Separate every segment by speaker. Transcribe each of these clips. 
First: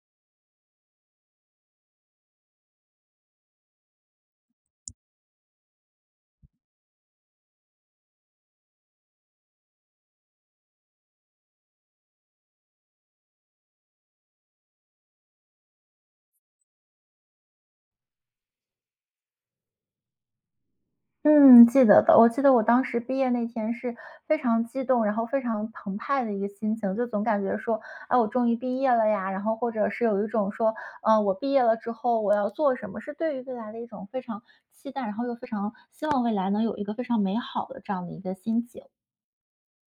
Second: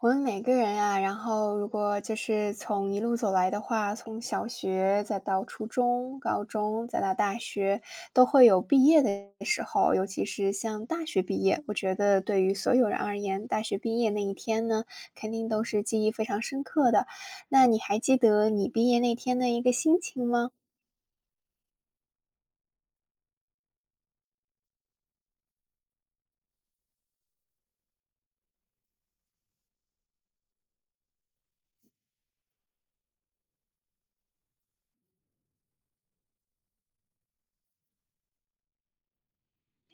Speaker 1: 我们每个人啊，然后如果就是从一路走来的话，从小学再到初中、高中，再到大学，都会有毕业的时候，尤其是像大学毕业，我觉得对于所有人而言，大学毕业那一天呢，肯定都是记忆非常深刻的。那你还记得你毕业那天的一个心情吗？
Speaker 2: 嗯，记得的。我记得我当时毕业那天是非常激动，然后非常澎湃的一个心情，就总感觉说，哎，我终于毕业了呀，然后或者是有一种说，我毕业了之后我要做什么，是对于未来的一种非常期待，然后又非常希望未来能有一个非常美好的这样的一个心情。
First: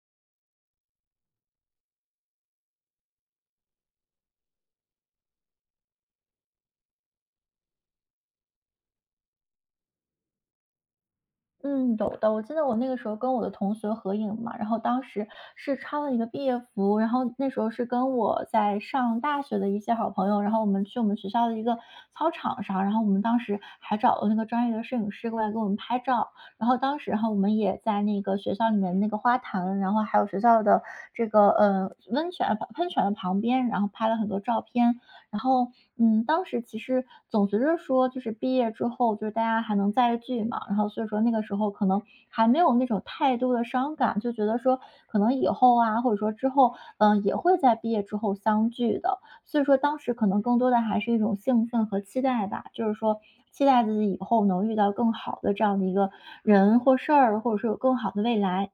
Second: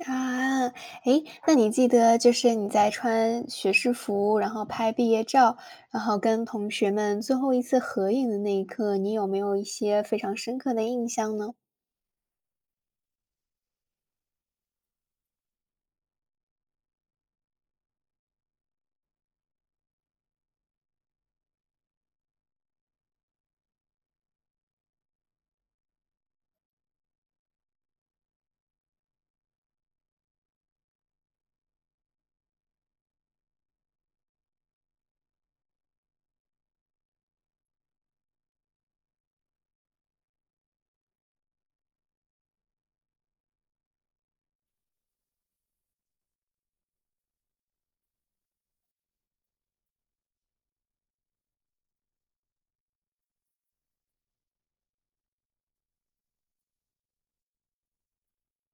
Speaker 1: 啊，诶，那你记得就是你在穿学士服，然后拍毕业照，然后跟同学们最后一次合影的那一刻，你有没有一些非常深刻的印象呢？
Speaker 2: 嗯，有的。我记得我那个时候跟我的同学合影嘛，然后当时是穿了一个毕业服，然后那时候是跟我在上大学的一些好朋友，然后我们去我们学校的一个操场上，然后我们当时还找了那个专业的摄影师过来给我们拍照，然后当时我们也在那个学校里面那个花坛，然后还有学校的这个温泉喷泉的旁边，然后拍了很多照片，然后，嗯，当时其实总觉着说，就是毕业之后，就是大家还能再聚嘛，然后所以说那个时候可能还没有那种太多的伤感，就觉得说可能以后啊，或者说之后，嗯，也会在毕业之后相聚的。所以说当时可能更多的还是一种兴奋和期待吧，就是说期待自己以后能遇到更好的这样的一个人或事儿，或者说有更好的未来。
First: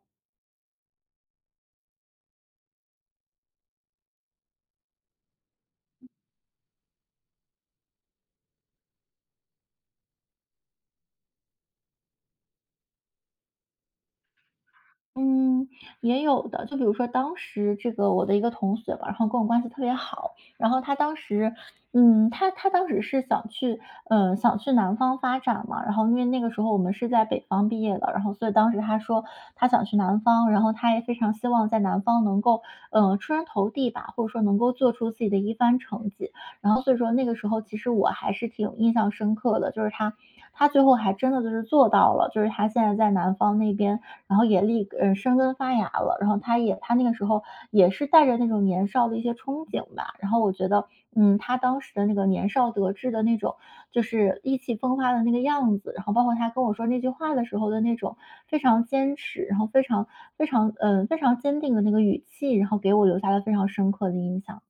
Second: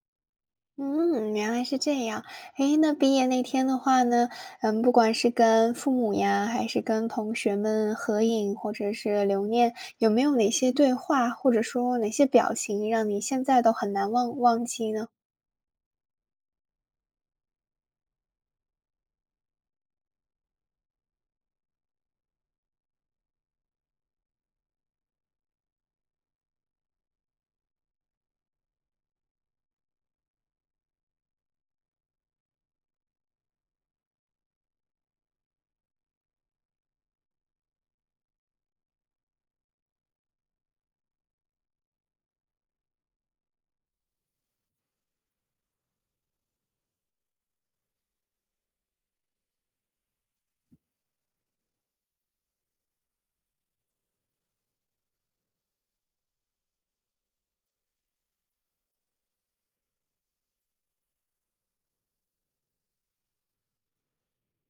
Speaker 1: 嗯，原来是这样。诶，那毕业那天的话呢，嗯，不管是跟父母呀，还是跟同学们合影，或者是留念，有没有哪些对话，或者说哪些表情，让你现在都很忘记呢？
Speaker 2: 嗯，也有的。就比如说当时这个我的一个同学吧，然后跟我关系特别好，然后他当时嗯，他当时是想去想去南方发展嘛，然后因为那个时候我们是在北方毕业的，然后所以当时他说他想去南方，然后他也非常希望在南方能够，出人头地吧，或者说能够做出自己的一番成绩。然后所以说那个时候其实我还是挺印象深刻的，就是他最后还真的就是做到了，就是他现在在南方那边然后也生根发芽了。然后他那个时候也是带着那种年少的一些憧憬吧，然后我觉得，嗯，他当时的那个年少得志的那种，就是意气风发的那个样子，然后包括他跟我说那句话的时候的那种非常坚持，然后非常坚定的那个语气，然后给我留下了非常深刻的印象。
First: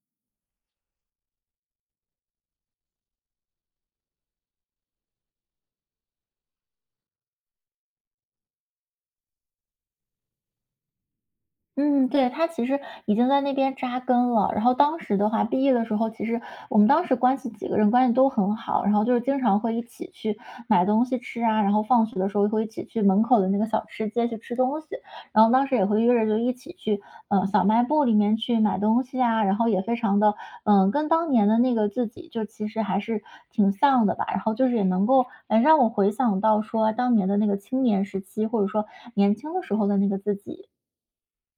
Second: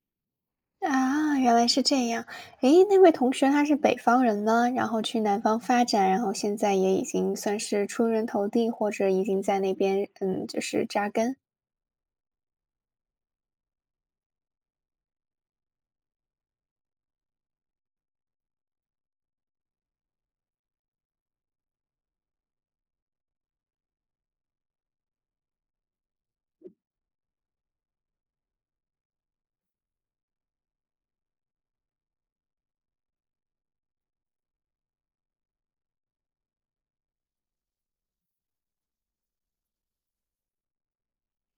Speaker 1: 啊，原来是这样。诶，那位同学他是北方人呢，然后去南方发展，然后现在也已经算是出人头地，或者已经在那边，嗯，就是扎根。
Speaker 2: 嗯，对，他其实已经在那边扎根了。然后当时的话，毕业的时候，其实我们当时几个人关系都很好，然后就是经常会一起去买东西吃啊，然后放学的时候会一起去门口的那个小吃街去吃东西，然后当时也会约着就一起去，小卖部里面去买东西啊，然后也非常的，嗯、跟当年的那个自己就其实还是挺像的吧。然后就是也能够，让我回想到说当年的那个青年时期，或者说年轻的时候的那个自己。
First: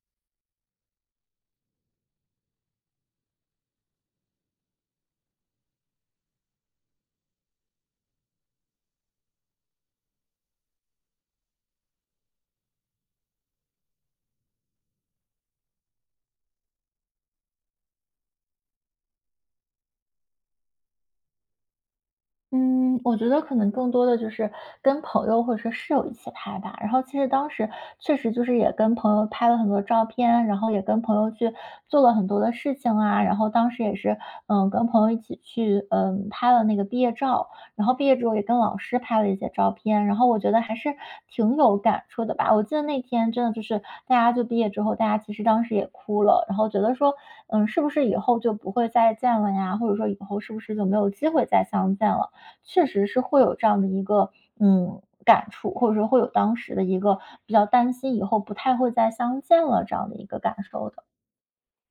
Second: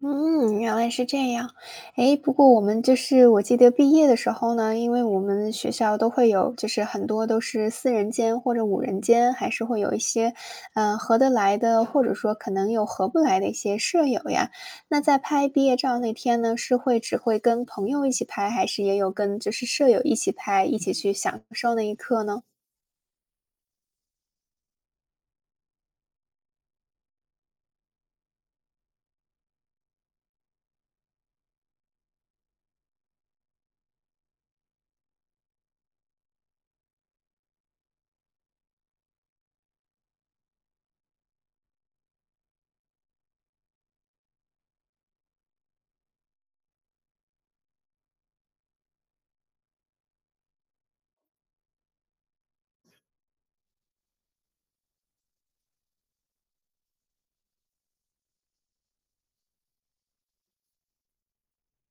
Speaker 1: 嗯，原来是这样。诶，不过我们就是我记得毕业的时候呢，因为我们学校都会有，就是很多都是四人间或者五人间，还是会有一些，嗯，合得来的，或者说可能有合不来的一些舍友呀。那在拍毕业照那天呢，是会只会跟朋友一起拍，还是也有跟就是舍友一起拍，一起去享受那一刻呢？
Speaker 2: 嗯，我觉得可能更多的就是跟朋友或者说室友一起拍吧。然后其实当时确实就是也跟朋友拍了很多照片，然后也跟朋友去做了很多的事情啊。然后当时也是，嗯，跟朋友一起去，嗯，拍了那个毕业照。然后毕业之后也跟老师拍了一些照片。然后我觉得还是挺有感触的吧。我记得那天真的就是大家就毕业之后，大家其实当时也哭了，然后觉得说，嗯，是不是以后就不会再见了呀？或者说以后是不是就没有机会再相见了？确实是会有这样的一个，嗯，感触，或者说会有当时的一个比较担心以后不太会再相见了这样的一个感受的。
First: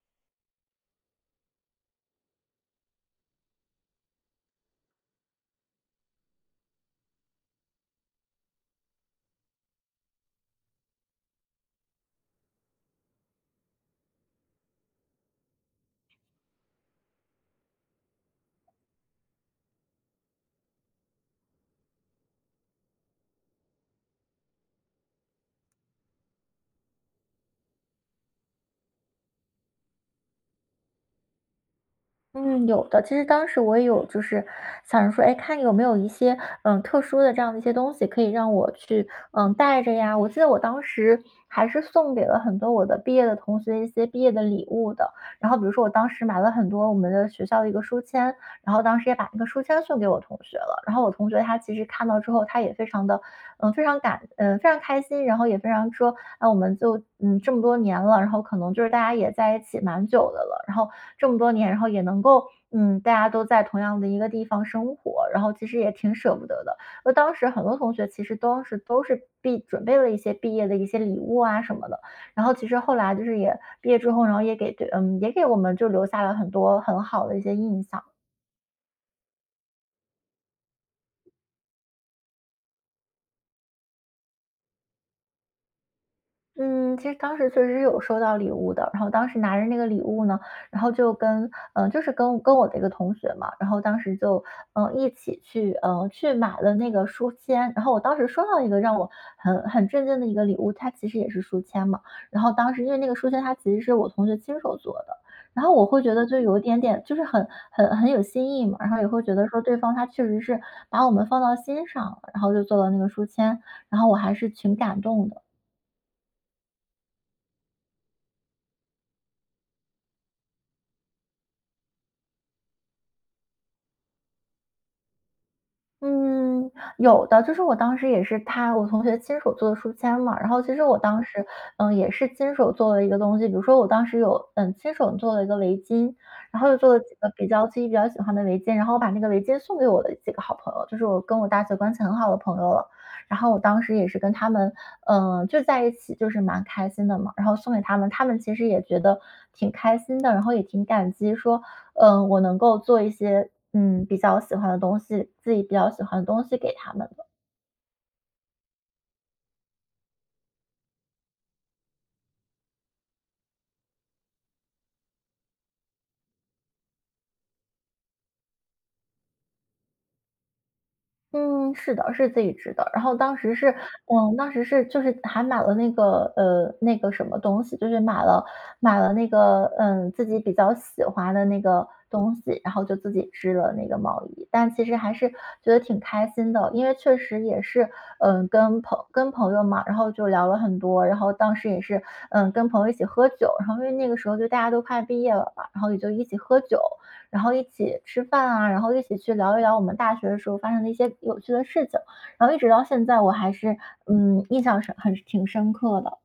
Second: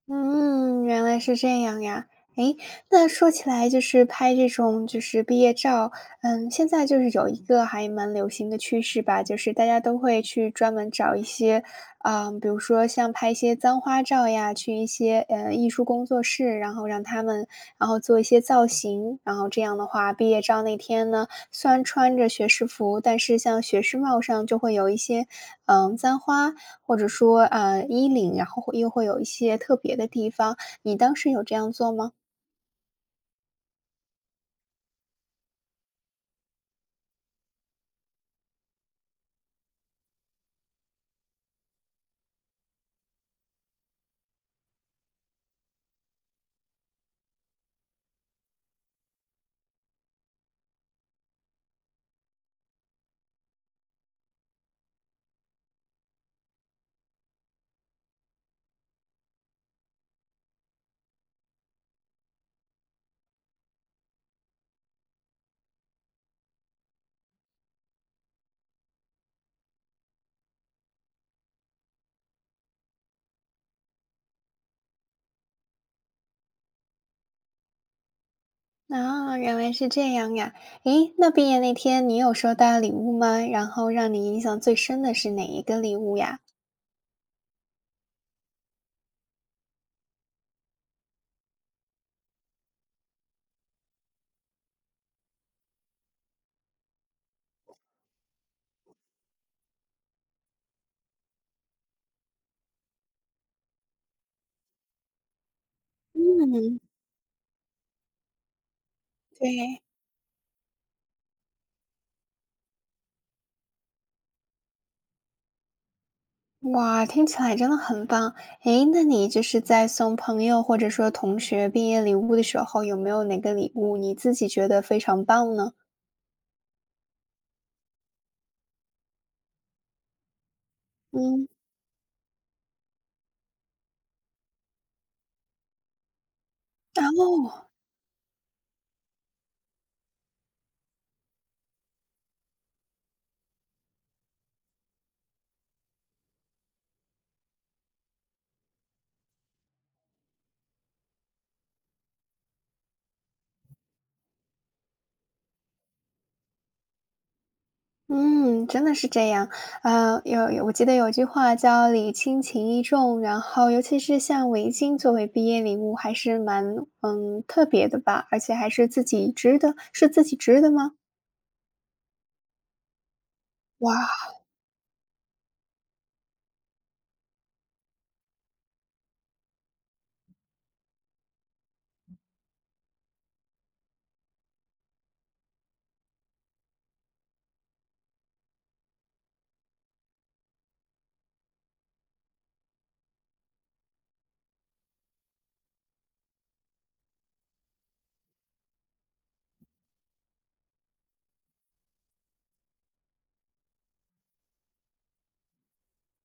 Speaker 1: 嗯，原来是这样呀。诶，那说起来就是拍这种就是毕业照，嗯，现在就是有一个还蛮流行的趋势吧，就是大家都会去专门找一些，嗯，比如说像拍一些簪花照呀，去一些艺术工作室，然后让他们然后做一些造型，然后这样的话，毕业照那天呢，虽然穿着学士服，但是像学士帽上就会有一些簪花，或者说，衣领，然后会又会有一些特别的地方，你当时有这样做吗？
Speaker 2: 嗯，有的。其实当时我也有，就是想着说，哎，看有没有一些特殊的这样的一些东西，可以让我去带着呀。我记得我当时还是送给了很多我的毕业的同学一些毕业的礼物的。然后比如说我当时买了很多我们的学校的一个书签，然后当时也把那个书签送给我同学了。然后我同学他其实看到之后，他也非常开心，然后也非常说那我们就这么多年了，然后可能就是大家也在一起蛮久的了，然后这么多年，然后也能够大家都在同样的一个地方生活，然后其实也挺舍不得的。就当时很多同学其实当时都是准备了一些毕业的一些礼物啊什么的，然后其实后来就是也毕业之后，然后也给对嗯也给我们就留下了很多很好的一些印象。
Speaker 1: 啊，原来是这样呀。诶，那毕业那天你有收到礼物吗？然后让你印象最深的是哪一个礼物呀？
Speaker 2: 嗯，其实当时确实是有收到礼物的，然后当时拿着那个礼物呢，然后就跟就是跟我的一个同学嘛，然后当时就一起去去买了那个书签，然后我当时收到一个让我很震惊的一个礼物，它其实也是书签嘛，然后当时因为那个书签它其实是我同学亲手做的，然后我会觉得就有一点
Speaker 1: 嗯，
Speaker 2: 点就是很有新意嘛，然后也会觉得说对
Speaker 1: 对。
Speaker 2: 方他确实是把我们放到心上了，然后就做了那个书签，然后我还是挺感动的。
Speaker 1: 哇，听起来真的很棒。诶，那你就是在送朋友或者说同学毕业礼物的时候，有没有哪个礼物你自己觉得非常棒呢？
Speaker 2: 嗯，有的，就是我当时也是我同学亲手做的书签嘛，然后其实我当时，
Speaker 1: 嗯。
Speaker 2: 嗯，也是亲手做了一个东西，比如说我当时有，嗯，亲手做了一个围巾，然后又做了
Speaker 1: 然
Speaker 2: 几个比
Speaker 1: 后。
Speaker 2: 较自己比较喜欢的围巾，然后我把那个围巾送给我的几个好朋友，就是我跟我大学关系很好的朋友了，然后我当时也是跟他们，嗯，就在一起，就是蛮开心的嘛，然后送给他们，他们其实也觉得挺开心的，然后也挺感激，说，嗯，我能够做一些，嗯，比较喜欢的东西，自己比较喜欢的东西给他们。
Speaker 1: 嗯，真的是这样。呃，有我记得有句话叫“礼轻情意重”，然后尤其是像围巾作为毕业礼物，还是蛮，嗯，特别的吧，而且还是自己织的，是自己织的吗？
Speaker 2: 嗯，是的，是自己织的。然后当时是，
Speaker 1: 哇！
Speaker 2: 嗯，当时是就是还买了那个那个什么东西，就是买了那个自己比较喜欢的那个东西，然后就自己织了那个毛衣。但其实还是觉得挺开心的，因为确实也是跟朋友嘛，然后就聊了很多，然后当时也是跟朋友一起喝酒，然后因为那个时候就大家都快毕业了嘛，然后也就一起喝酒，然后一起吃饭啊，然后一起去聊一聊我们大学的时候发生的一些有趣的事情，然后一直到现在我还是，嗯，印象是很挺深刻的。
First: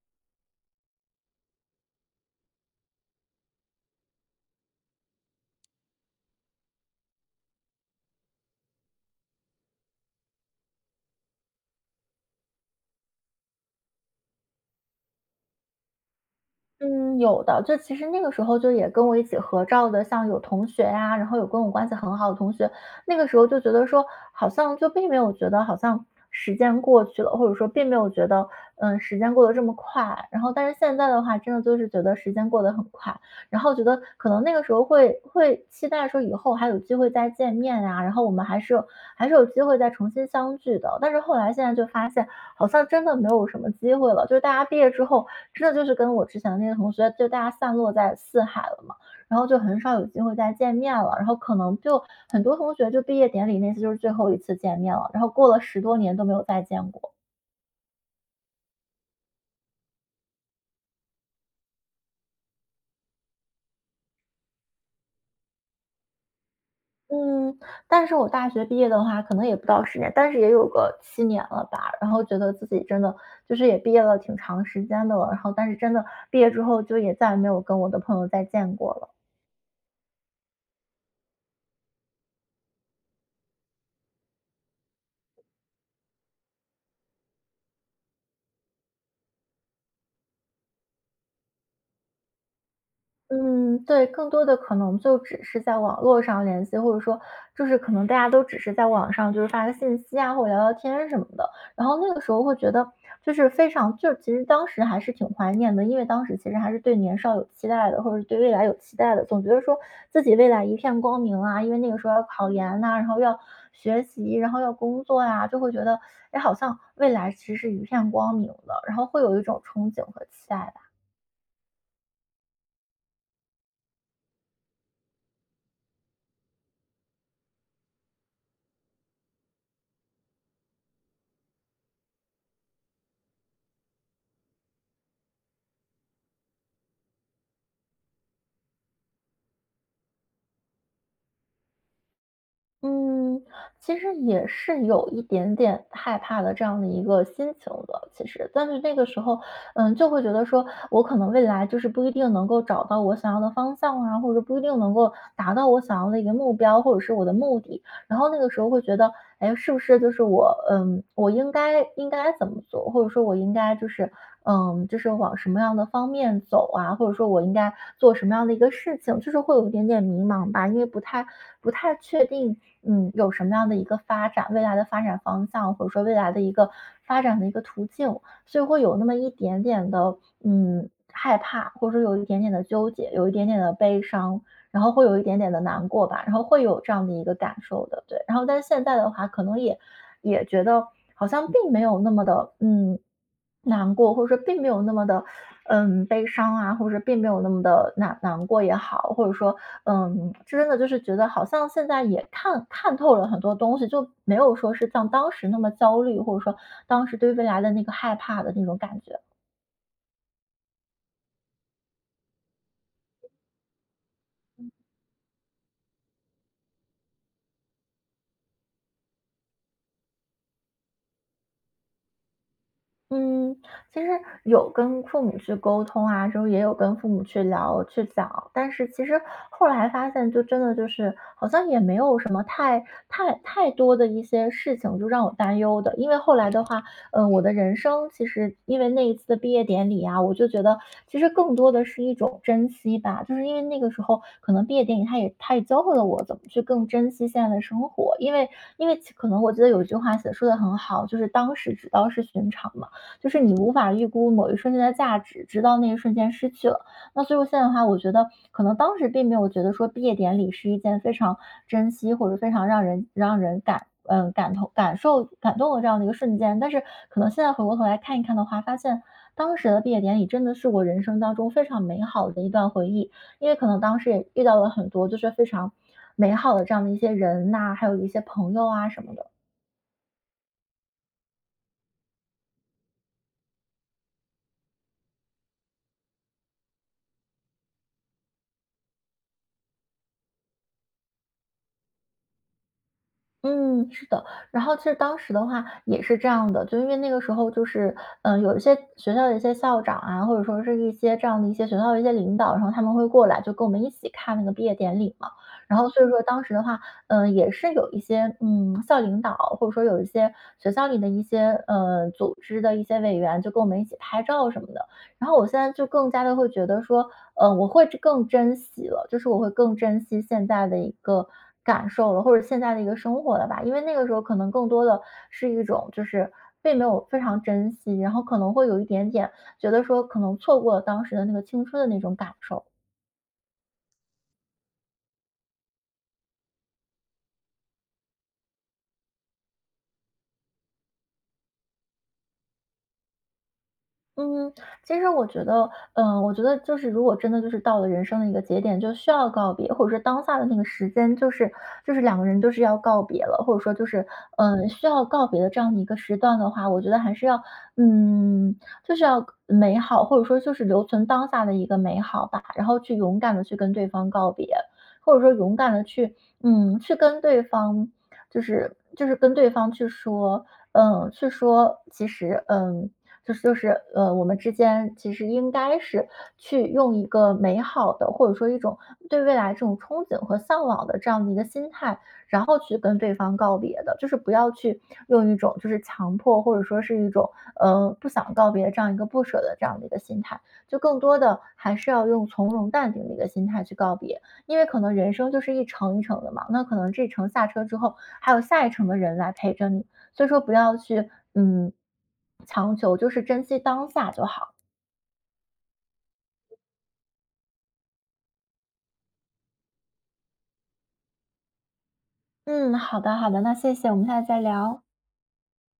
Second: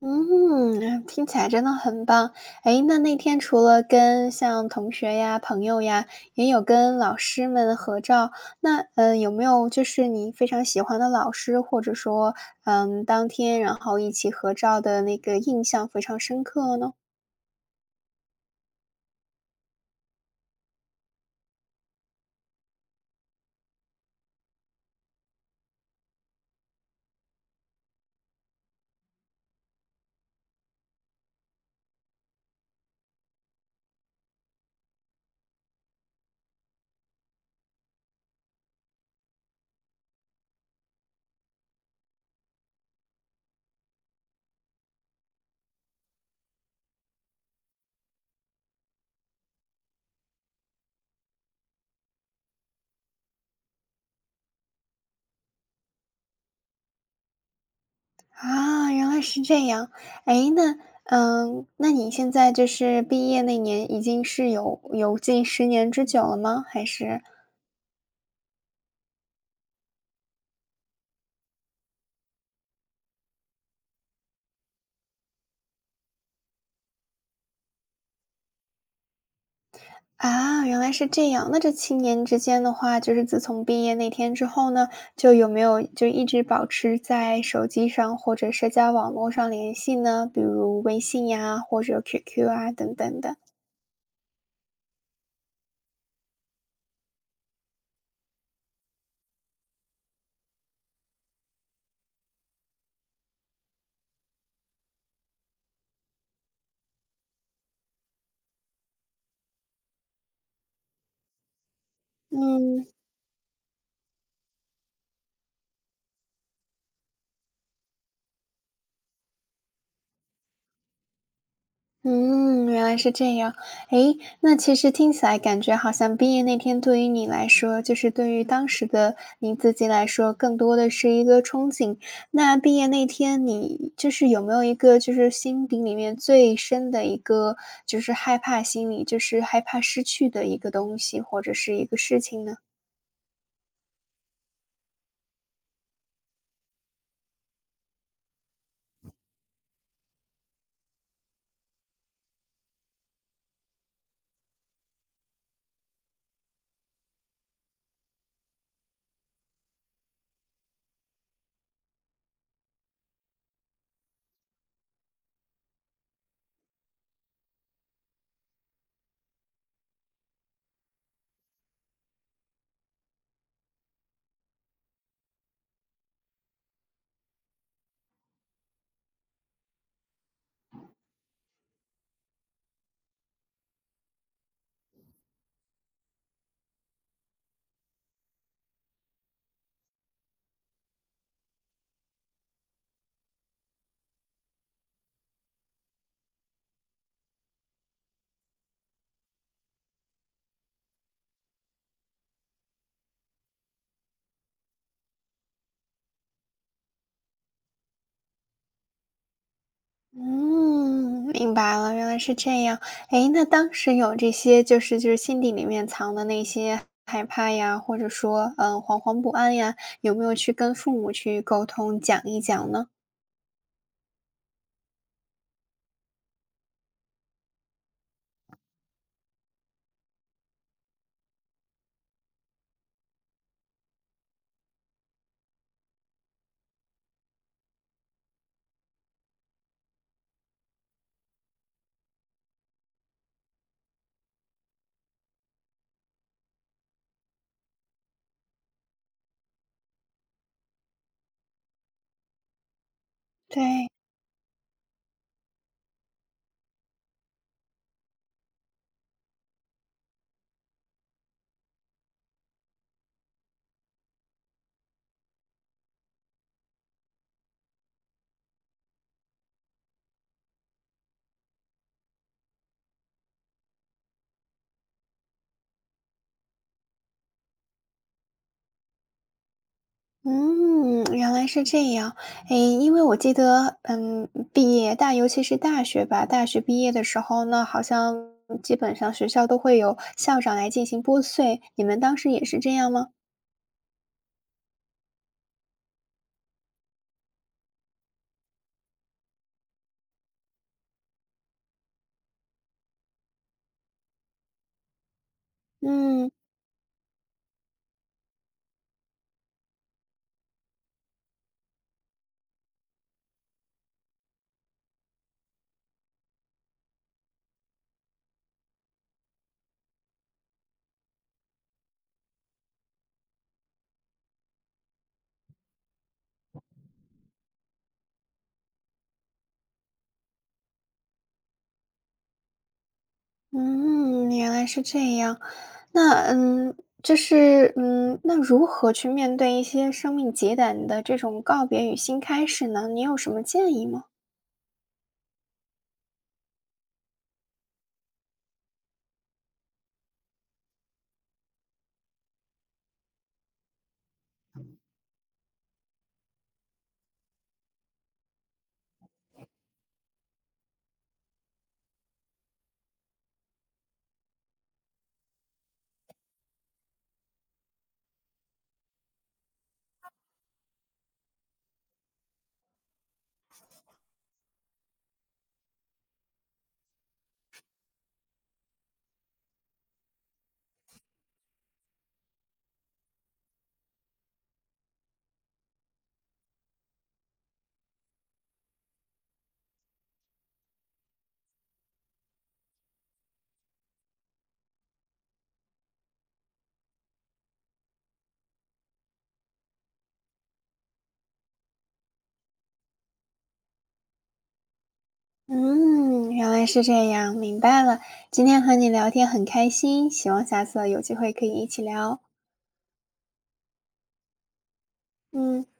Speaker 1: 嗯，听起来真的很棒。哎，那那天除了跟像同学呀、朋友呀，也有跟老师们合照，那，呃，有没有就是你非常喜欢的老师，或者说，嗯，当天然后一起合照的那个印象非常深刻呢？
Speaker 2: 嗯，有的，就其实那个时候就也跟我一起合照的，像有同学呀、然后有跟我关系很好的同学，那个时候就觉得说，好像就并没有觉得好像时间过去了，或者说并没有觉得，嗯，时间过得这么快。然后，但是现在的话，真的就是觉得时间过得很快，然后觉得可能那个时候会期待说以后还有机会再见面啊，然后我们还是有机会再重新相聚的。但是后来现在就发现，好像真的没有什么机会了。就是大家毕业之后，真的就是跟我之前的那些同学，就大家散落在四海了嘛，然后就很少有机会再见面了。然后可能就很多同学就毕业典礼那次就是最后一次见面了，然后过了10多年都没有再见过。
Speaker 1: 啊，原来是这样。哎，那嗯，那你现在就是毕业那年已经是有近10年之久了吗？还是
Speaker 2: 嗯，但是我大学毕业的话，可能也不到10年，但是也有个7年了吧。然后觉得自己真的就是也毕业了挺长时间的了，然后但是真的毕业之后就也再也没有跟我的朋友再见过了。
Speaker 1: 啊，原来是这样。那这7年之间的话，就是自从毕业那天之后呢，就有没有就一直保持在手机上或者社交网络上联系呢？比如微信呀，或者 QQ 啊等等的。
Speaker 2: 嗯，对，更多的可能就只是在网络上联系，或者说就是可能大家都只是在网上就是发个信息啊，或者聊聊天什么的。然后那个时候会觉得就是非常，就其实当时还是挺怀念的，因为当时其实还是对年少有期待的，或者对未来有期待的，总觉得说自己未来一片光明啊，因为那个时候要考研
Speaker 1: 嗯。
Speaker 2: 呐、然后要学习，然后要工作呀、就会觉得哎，好像未来其实是一片光明的，然后会有一种憧憬和期待。
Speaker 1: 嗯，原来是这样。诶，那其实听起来感觉好像毕业那天对于你来说，就是对于当时的你自己来说，更多的是一个憧憬。那毕业那天你就是有没有一个就是心底里面最深的一个就是害怕心理，就是害怕失去的一个东西或者是一个事情呢？
Speaker 2: 嗯，其实也是有一点点害怕的这样的一个心情的，其实，但是那个时候，就会觉得说，我可能未来就是不一定能够找到我想要的方向啊，或者不一定能够达到我想要的一个目标，或者是我的目的，然后那个时候会觉得，哎，是不是就是我，我应该怎么做，或者说我应该就是，就是往什么样的方面走啊，或者说我应该做什么样的一个事情，就是会有一点点迷茫吧，因为不太确定，嗯，有什么样的一个发展，未来的发展方向，或者说未来的一个发展的一个途径，所以会有那么一点点的，害怕，或者说有一点点的纠结，有一点点的悲伤。然后会有一点点的难过吧，然后会有这样的一个感受的，对。然后但是现在的话，可能也觉得好像并没有那么的，难过，或者说并没有那么的，悲伤啊，或者说并没有那么的难过也好，或者说，真的就是觉得好像现在也看透了很多东西，就没有说是像当时那么焦虑，或者说当时对未来的那个害怕的那种感觉。
Speaker 1: 嗯，明白了，原来是这样。诶，那当时有这些就是心底里面藏的那些害怕呀，或者说，惶惶不安呀，有没有去跟父母去沟通讲一讲呢？
Speaker 2: 嗯，其实有跟父母去沟通啊，之后也有跟父母去聊、去讲，但是其实后来发现，就真的就是好像也没有什么太多的一些事情，就让我担忧的。因为后来的话，嗯、我的人生其实因为那一次的毕业典礼啊，我就觉得其实更多的是一种珍惜吧，就是因为那个时候可能毕业典礼，他也教会了我怎么去更珍惜现在的生活，因为因为其可能我记得有一句话写得说的很好，就是当时只道是寻常嘛。就是你无
Speaker 1: 对，
Speaker 2: 法预估某一瞬间的价值，直到那一瞬间失去了。那所以我现在的话，我觉得可能当时并没有觉得说毕业典礼是一件非常珍惜或者非常让人感嗯感同感受感动的这样的一个瞬间，但是可能现在回过头来看一看的话，发现当时的毕业典礼真的是我人生当中非常美好的一段回忆，因为可能当时也遇到了很多就是非常美好的这样的一些人呐、还有一些朋友啊什么的。
Speaker 1: 嗯，原来是这样。诶，因为我记得，嗯，毕业大尤其是大学吧，大学毕业的时候呢，好像基本上学校都会有校长来进行拨穗，你们当时也是这样吗？
Speaker 2: 嗯，是的。然后其实当时的话也是这样的，就因为那个时候就是，有一些学校的一些校长啊，或者说是一些这样的一些学校的一些领导，然后他们会过来就跟我们一起看那个毕业典礼嘛。然后所以说
Speaker 1: 嗯。
Speaker 2: 当时的话，嗯，也是有一些校领导，或者说有一些学校里的一些组织的一些委员，就跟我们一起拍照什么的。然后我现在就更加的会觉得说，我会更珍惜了，就是我会更珍惜现在的一个感受了，或者现在的一个生活了吧。因为那个时候可能更多的是一种就是并没有非常珍惜，然后可能会有一点点觉得说可能错过了当时的那个青春的那种感受。
Speaker 1: 嗯，原来是这样。那嗯，那如何去面对一些生命节点的这种告别与新开始呢？你有什么建议吗？
Speaker 2: 嗯，其实我觉得，我觉得就是如果真的就是到了人生的一个节点，就需要告别，或者说当下的那个时间，就是两个人就是要告别了，或者说就是，需要告别的这样的一个时段的话，我觉得还是要，嗯，就是要美好，或者说就是留存当下的一个美好吧，然后去勇敢的去跟对方告别，或者说勇敢的去，去跟对方，就是跟对方去说，嗯，去说，其实，嗯。我们之间其实应该是去用一个美好的，或者说一种对未来这种憧憬和向往的这样的一个心态，然后去跟对方告别的，就是不要去用一种就是强迫或者说是一种，不想告别这样一个不舍的这样的一个心态，就更多的还是要用从容淡定的一个心态去告别，因为可能人生就是一程一程的嘛，那可能这程下车之后，还有下一程的人来陪着你。所以说不要去，强求，就是珍惜当下就好。
Speaker 1: 嗯，原来是这样，明白了。今天和你聊天很开心，希望下次有机会可以一起聊。
Speaker 2: 嗯，好的好的，那谢谢，我们下次再聊。
Speaker 1: 嗯。